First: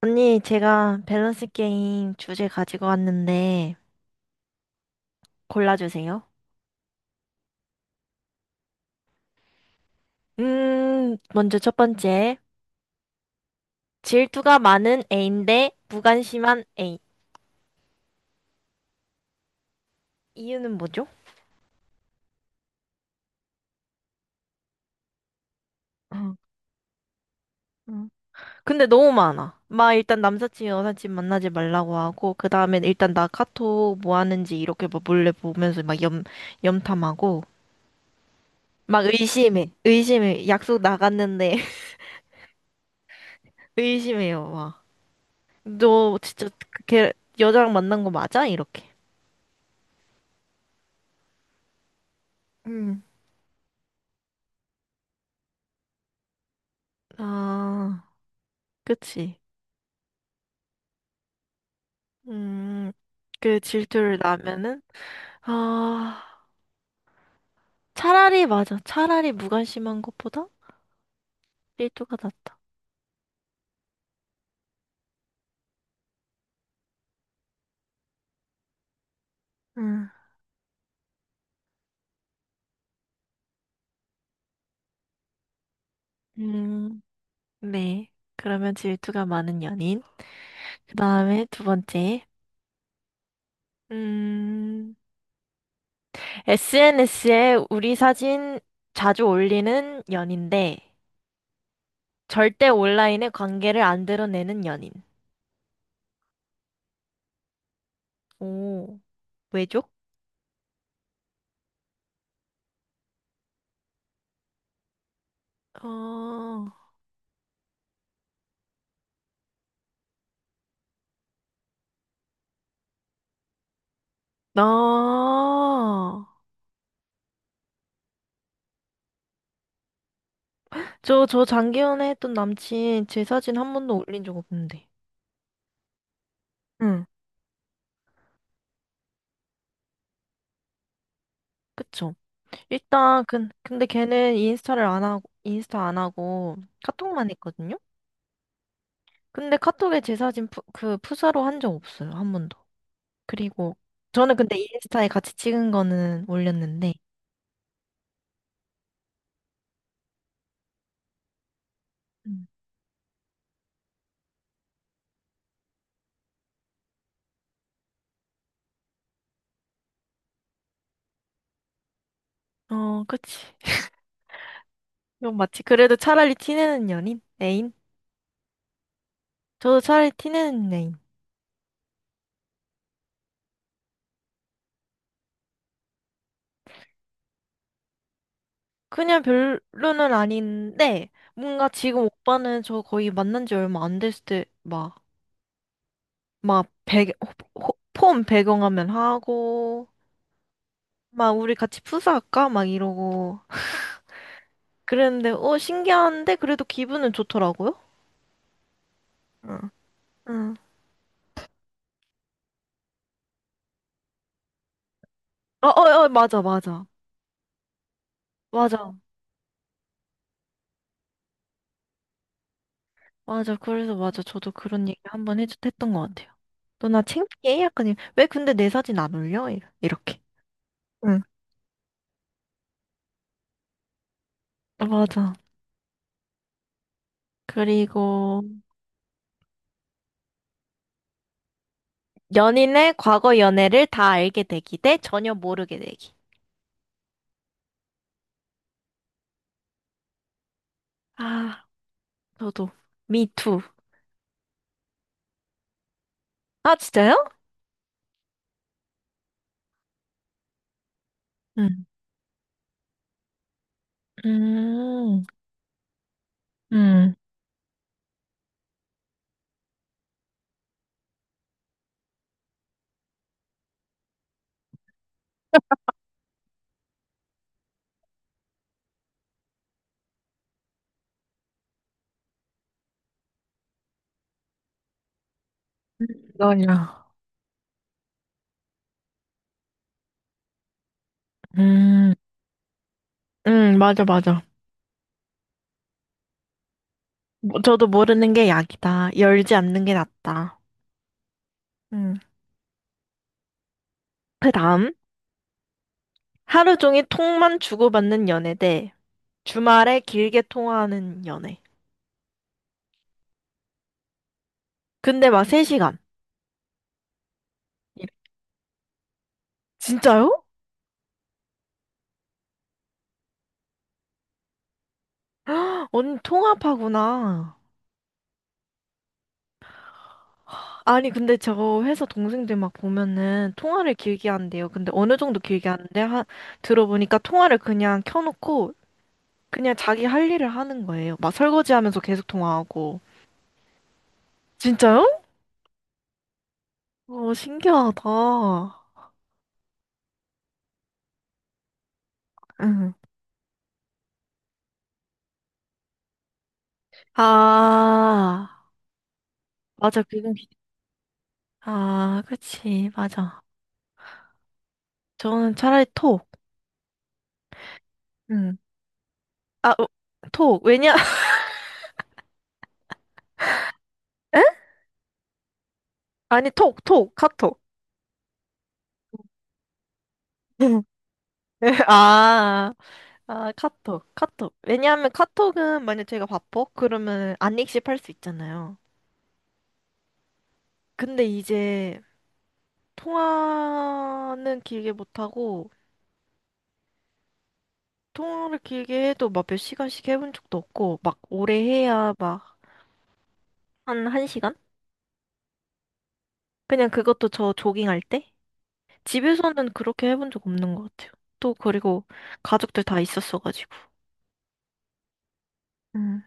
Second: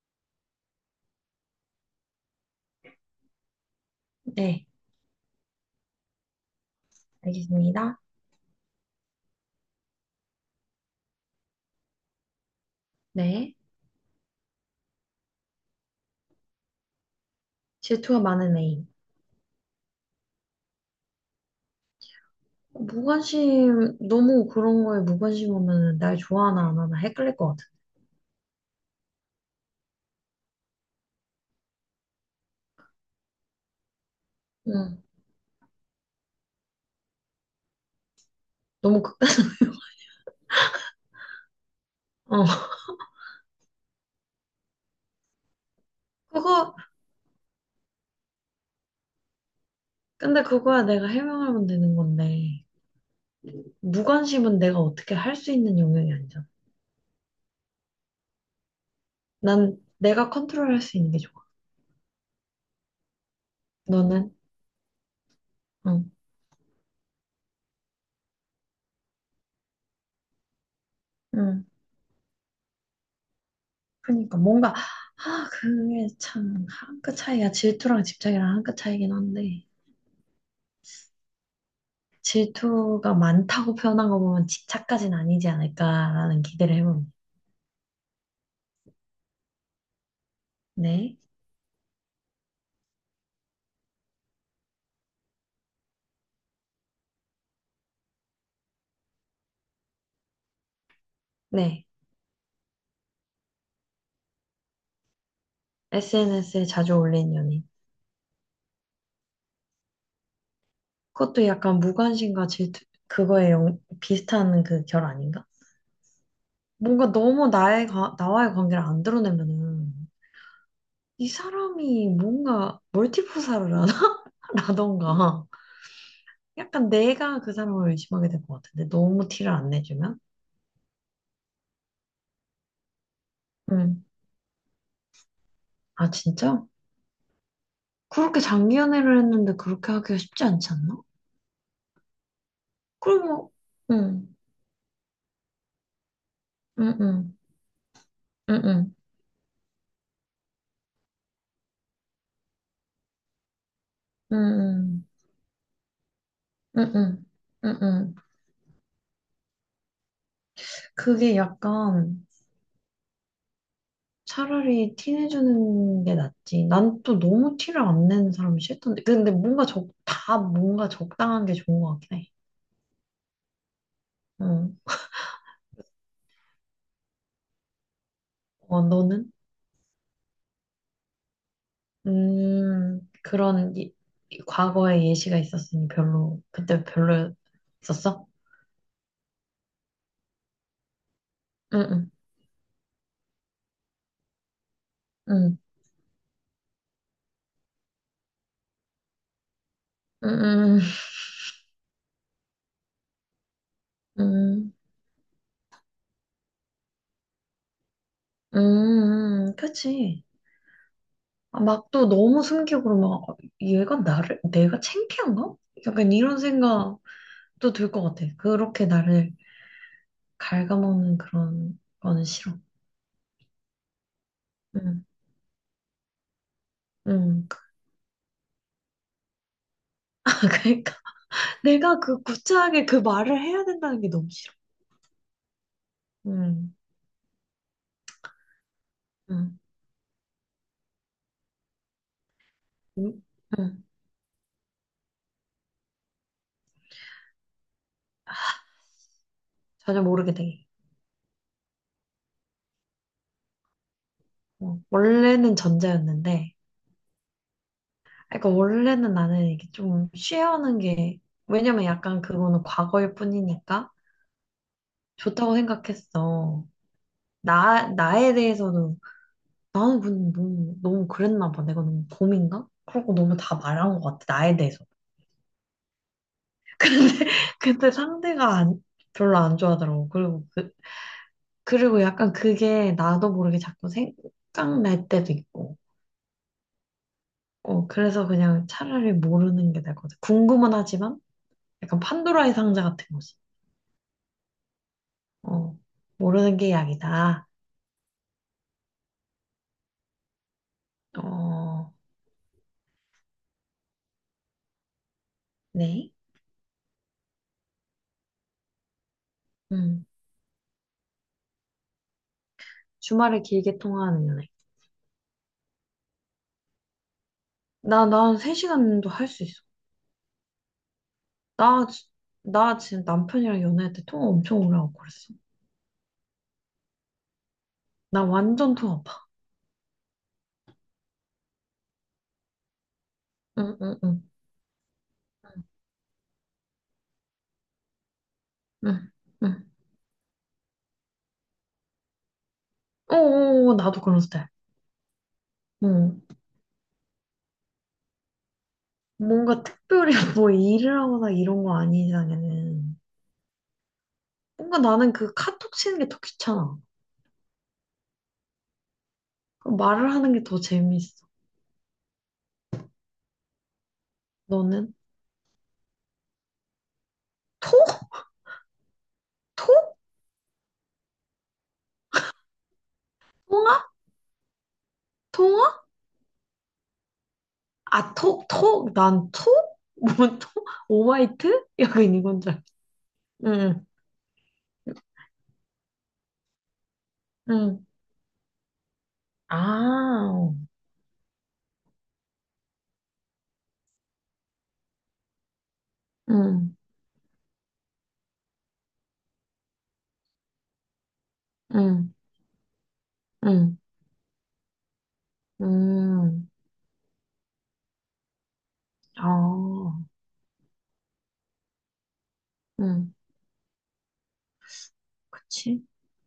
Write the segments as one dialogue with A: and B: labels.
A: 언니, 제가 밸런스 게임 주제 가지고 왔는데
B: 네,
A: 골라주세요.
B: 알겠습니다.
A: 먼저 첫 번째.
B: 네.
A: 질투가 많은 애인 데 무관심한 애인.
B: 질투가 많은 애인.
A: 이유는 뭐죠?
B: 무관심, 너무 그런 거에 무관심 하면 날
A: 어,
B: 좋아하나 안 하나 헷갈릴 것 같아.
A: 어. 근데 너무 많아. 막 일단 남사친, 여사친 만나지 말라고 하고, 그 다음에 일단 나 카톡 뭐 하는지 이렇게
B: 응,
A: 막 몰래 보면서 염탐하고,
B: 너무
A: 막
B: 극단,
A: 의심해. 의심해. 약속 나갔는데
B: 어.
A: 의심해요, 막. 너 진짜
B: 그거,
A: 걔 여자랑 만난 거 맞아? 이렇게.
B: 근데 그거야 내가 해명하면 되는 건데.
A: 음.
B: 무관심은 내가 어떻게 할 수 있는 영역이 아니잖아.
A: 아, 그치.
B: 난 내가 컨트롤할 수 있는 게 좋아.
A: 음, 그 질투를
B: 너는?
A: 나면은,
B: 응,
A: 아, 차라리 맞아. 차라리 무관심한 것보다
B: 응.
A: 질투가 낫다.
B: 그러니까 뭔가, 아, 그게 참, 한 끗 차이야. 질투랑 집착이랑 한 끗 차이긴 한데.
A: 음,
B: 질투가 많다고 표현한 거 보면 집착까지는 아니지 않을까라는 기대를
A: 음,
B: 해봅니다.
A: 네. 그러면 질투가 많은 연인. 그
B: 네.
A: 다음에 두 번째. 음, SNS에 우리 사진 자주 올리는 연인데,
B: 네.
A: 절대 온라인에 관계를 안 드러내는 연인.
B: SNS에 자주 올린 연인.
A: 오, 왜죠?
B: 그것도 약간 무관심과 질투, 그거에 비슷한 그 결 아닌가?
A: 어,
B: 뭔가 너무 나의, 나와의 관계를 안 드러내면은 이 사람이 뭔가 멀티포사를 하나?
A: 나
B: 라던가. 약간 내가 그 사람을 의심하게 될 것 같은데. 너무 티를 안 내주면?
A: 저 장기연애 했던 남친 제 사진 한 번도
B: 음.
A: 올린 적 없는데.
B: 아, 진짜?
A: 응,
B: 그렇게 장기 연애를 했는데 그렇게 하기가 쉽지 않지 않나?
A: 그쵸?
B: 그럼,
A: 근데
B: 응,
A: 걔는 인스타를 안 하고, 인스타 안 하고
B: 응,
A: 카톡만
B: 응,
A: 했거든요?
B: 응, 응,
A: 근데 카톡에 그 프사로 한 적 없어요. 한 번도. 그리고 저는 근데
B: 응,
A: 인스타에 같이 찍은 거는
B: 응,
A: 올렸는데.
B: 응, 응, 응. 그게 약간
A: 음.
B: 차라리 티 내주는 게 낫지. 난 또 너무 티를 안 내는 사람이 싫던데. 근데 뭔가 적, 다 뭔가 적당한 게 좋은 것 같긴 해.
A: 어, 그치.
B: 응.
A: 이건 마치 그래도 차라리 티내는 연인? 애인?
B: 어, 너는?
A: 저도 차라리 티내는 애인.
B: 그런 이, 이 과거의 예시가 있었으니 별로, 그때 별로였었어?
A: 그냥 별로는 아닌데, 뭔가
B: 응,
A: 지금
B: 응,
A: 오빠는 저 거의 만난 지 얼마 안 됐을 때, 막,
B: 응,
A: 막, 배경, 폰 배경화면 하고,
B: 응, 응,
A: 막, 우리 같이 푸사할까? 막 이러고.
B: 응, 응,
A: 그랬는데, 어, 신기한데, 그래도 기분은 좋더라고요?
B: 응, 응, 그치.
A: 응.
B: 막 또 너무 숨기고 그러면 아, 얘가 나를 내가 창피한가?
A: 어, 어, 어,
B: 약간 이런
A: 맞아, 맞아.
B: 생각도 들 것 같아. 그렇게
A: 맞아.
B: 나를 갉아먹는 그런 거는 싫어.
A: 맞아. 그래서 맞아. 저도 그런 얘기
B: 응,
A: 했던 것 같아요. 너 나
B: 응.
A: 창피해? 약간, 이- 왜 근데 내 사진 안 올려? 이- 이렇게.
B: 그러니까
A: 응.
B: 내가 그 구차하게 그 말을 해야 된다는 게 너무 싫어.
A: 맞아.
B: 응,
A: 그리고,
B: 응,
A: 연인의
B: 응.
A: 과거
B: 응.
A: 연애를 다 알게 되기 대 전혀 모르게 되기.
B: 전혀 모르게 돼.
A: 아, 저도. 미투.
B: 어, 원래는 전자였는데,
A: 아, 진짜요?
B: 아, 그러니까 원래는 나는 이게 좀 쉬어하는 게
A: 음,
B: 왜냐면 약간 그거는 과거일 뿐이니까
A: 음,
B: 좋다고 생각했어.
A: 음,
B: 나, 나에 대해서는, 나는 근데 너무, 너무 그랬나 봐. 내가 너무 곰인가? 그러고 너무 다 말한 것 같아, 나에 대해서. 근데, 근데 상대가 별로 안 좋아하더라고. 그리고, 그, 그리고 약간 그게 나도 모르게 자꾸 생각날 때도 있고.
A: 너냐.
B: 어, 그래서 그냥 차라리 모르는 게 나을 것 같아. 궁금은 하지만, 약간
A: 음,
B: 판도라의 상자 같은 거지.
A: 맞아, 맞아.
B: 어, 모르는 게 약이다.
A: 뭐, 저도 모르는 게 약이다. 열지 않는 게 낫다.
B: 어,
A: 음. 그 다음,
B: 네.
A: 하루 종일 톡만 주고받는 연애 대 주말에
B: 음,
A: 길게 통화하는 연애.
B: 주말에 길게 통화하는 연애.
A: 근데 막 3시간.
B: 나, 난 3시간도 할 수 있어.
A: 진짜요?
B: 나, 나 지금 남편이랑 연애할 때 통화 엄청 오래 하고 그랬어.
A: 언니 통화파구나.
B: 나 완전 통화 봐.
A: 아니, 근데 저 회사 동생들 막 보면은
B: 응,
A: 통화를
B: 응, 응,
A: 길게 한대요. 근데 어느 정도 길게 하는데, 하, 들어보니까 통화를 그냥 켜놓고
B: 응, 응.
A: 그냥 자기 할 일을 하는 거예요. 막 설거지 하면서 계속 통화하고.
B: 어, 어, 어, 나도 그런 스타일.
A: 진짜요?
B: 응.
A: 어, 신기하다.
B: 뭔가 특별히 뭐 일을 하거나 이런 거 아닌
A: 응.
B: 이상에는. 뭔가 나는 그 카톡 치는 게 더 귀찮아.
A: 아,
B: 그
A: 맞아.
B: 말을 하는 게 더 재밌어.
A: 아, 그치. 맞아.
B: 너는?
A: 저는 차라리 톡.
B: 톡?
A: 응.
B: 톡?
A: 아, 어, 톡. 왜냐?
B: 통화?
A: 에?
B: 통화?
A: 아니, 톡, 카톡.
B: 아, 톡, 톡? 난 톡? 뭐, 톡? 오마이트? 약간 이건 줄 알았어.
A: 아. 아,
B: 응,
A: 카톡. 왜냐하면 카톡은 만약 제가 바빠? 그러면 안
B: 응.
A: 읽씹할 수 있잖아요.
B: 아,
A: 근데 이제 통화는 길게 못하고,
B: 응,
A: 통화를 길게 해도 막 몇 시간씩 해본 적도 없고, 막 오래
B: 응.
A: 해야
B: 응,
A: 한 시간?
B: 음,
A: 그냥 그것도 저 조깅할 때?
B: 아,
A: 집에서는 그렇게 해본 적 없는 것 같아요. 또 그리고 가족들 다
B: 응,
A: 있었어가지고.
B: 그치?
A: 음,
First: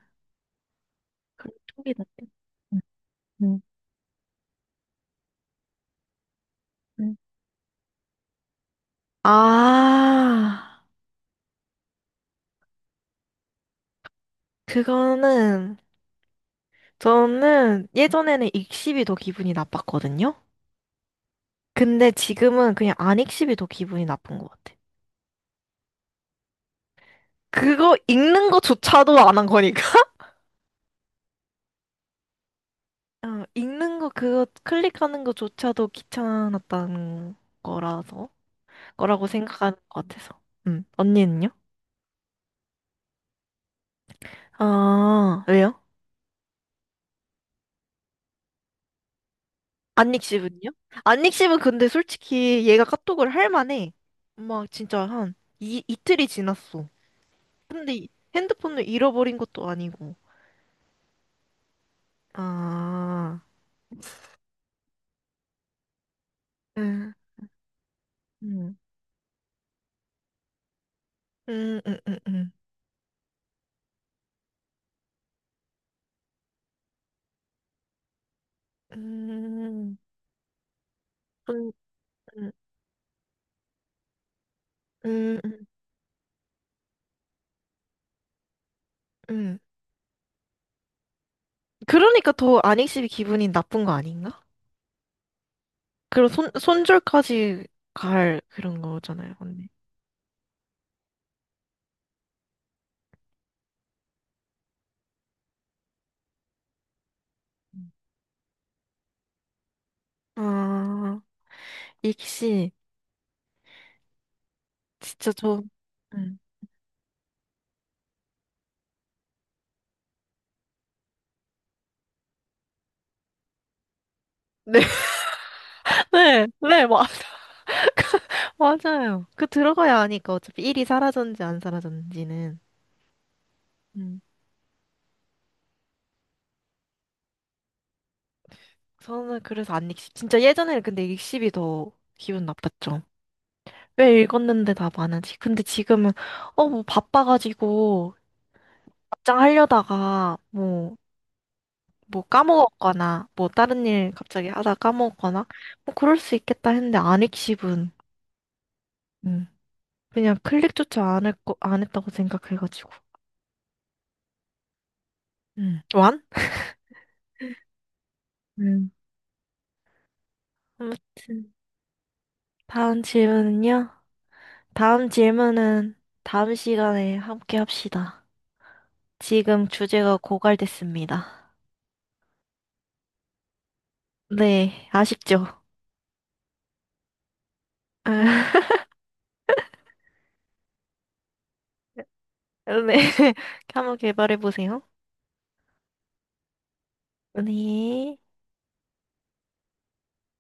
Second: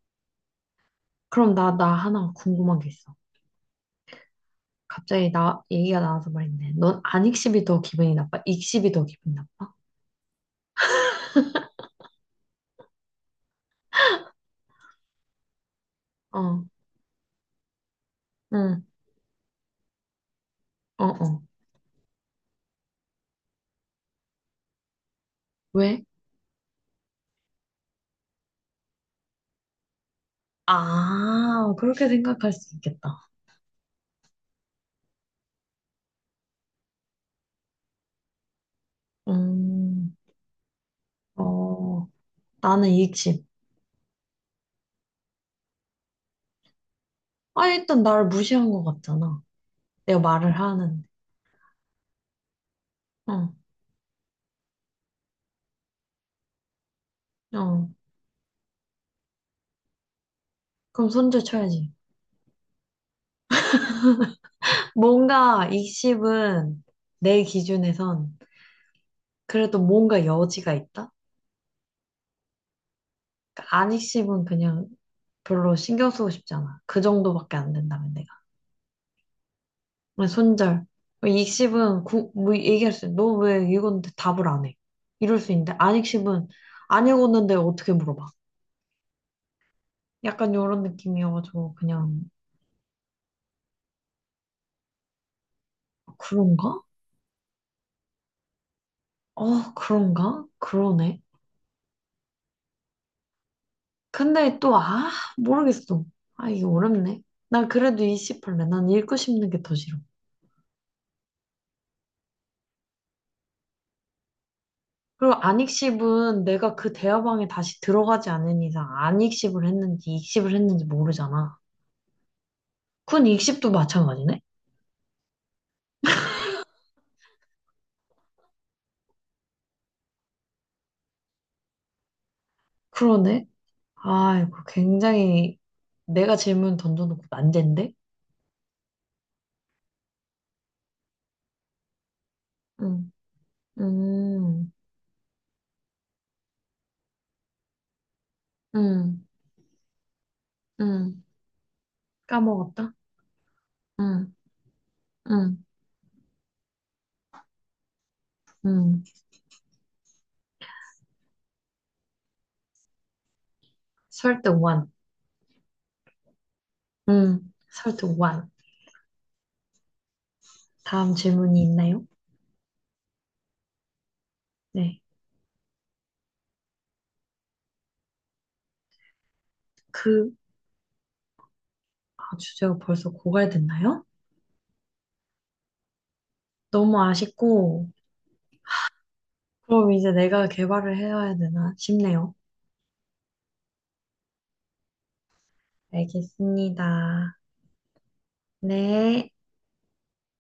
A: 그럼
B: 그럼 나,
A: 통이
B: 나
A: 났대.
B: 하나
A: 음,
B: 궁금한 게 있어.
A: 음.
B: 갑자기 나, 얘기가 나와서 말인데, 넌
A: 음.
B: 안익십이 더 기분이 나빠? 익십이 더 기분이 나빠?
A: 아, 그거는
B: 어,
A: 저는 예전에는
B: 응,
A: 익십이 더 기분이 나빴거든요.
B: 어, 어.
A: 근데 지금은 그냥 안 익십이 더 기분이 나쁜 것 같아.
B: 왜?
A: 그거 읽는 거조차도 안 한 거니까.
B: 아, 그렇게 생각할 수 있겠다.
A: 어, 읽는 거 그거 클릭하는 거조차도 귀찮았다는 거라서 거라고 생각하는 것
B: 음,
A: 같아서. 언니는요?
B: 어, 나는 익십.
A: 아, 왜요?
B: 아, 일단 나를 무시한 것 같잖아.
A: 안
B: 내가 말을
A: 익십은요?
B: 하는데.
A: 안 익십은 근데 솔직히 얘가 카톡을 할
B: 어,
A: 만해. 막 진짜 이틀이 지났어.
B: 어.
A: 핸드폰을 잃어버린 것도 아니고.
B: 그럼 손절 쳐야지.
A: 아.
B: 뭔가 익십은
A: 음,
B: 내 기준에선
A: 음.
B: 그래도 뭔가 여지가 있다?
A: 음, 음, 음, 음,
B: 그러니까 안 익씹은 그냥 별로 신경 쓰고 싶잖아. 그 정도밖에 안 된다면 내가.
A: 음,
B: 그냥 손절.
A: 분-
B: 익씹은 구,
A: 음,
B: 뭐 얘기할 수 있어. 너왜 읽었는데 답을 안 해?
A: 음,
B: 이럴 수
A: 음.
B: 있는데 안 익씹은 안 읽었는데 어떻게 물어봐?
A: 음.
B: 약간 이런 느낌이어가지고 그냥
A: 그러니까 더 안익십이 기분이 나쁜 거 아닌가? 그리고
B: 그런가?
A: 손절까지 갈 그런 거잖아요, 언니.
B: 어, 그런가? 그러네. 근데 또 아, 모르겠어. 아, 이게 어렵네. 난
A: 음.
B: 그래도 이씹할래난 읽고 싶는 게 더 싫어.
A: 아, 익시 진짜
B: 그리고
A: 저, 음.
B: 안익십은 내가 그 대화방에 다시 들어가지 않는 이상 안익십을 했는지 익십을 했는지 모르잖아. 군 익십도 마찬가지네?
A: 네, 네, 네, 마, 맞아요. 그 들어가야 하니까 어차피 일이 사라졌는지 안 사라졌는지는.
B: 그러네?
A: 음.
B: 아이고, 굉장히 내가 질문 던져놓고 난제인데?
A: 저는 그래서 안 익십, 진짜 예전에는 근데 익십이 더 기분 나빴죠.
B: 응,
A: 왜
B: 음,
A: 읽었는데 다 많은지. 근데 지금은, 어, 뭐, 바빠가지고,
B: 음,
A: 답장하려다가, 뭐,
B: 음.
A: 뭐,
B: 까먹었다?
A: 까먹었거나, 뭐, 다른 일
B: 응,
A: 갑자기 하다 까먹었거나,
B: 응,
A: 뭐, 그럴 수 있겠다 했는데, 안 읽씹은,
B: 응.
A: 음, 그냥 클릭조차 안 했고, 안 했다고 생각해가지고,
B: 설득 원
A: 완?
B: 응, 설득 원.
A: 음,
B: 다음
A: 아무튼,
B: 질문이 있나요?
A: 다음 질문은요?
B: 네.
A: 다음 질문은 다음 시간에 함께 합시다. 지금 주제가
B: 그,
A: 고갈됐습니다.
B: 아, 주제가 벌써 고갈됐나요?
A: 네, 아쉽죠?
B: 너무 아쉽고,
A: 아.
B: 그럼 이제 내가 개발을 해야 되나 싶네요.
A: 네. 한번 개발해 보세요.
B: 알겠습니다.
A: 네.
B: 네.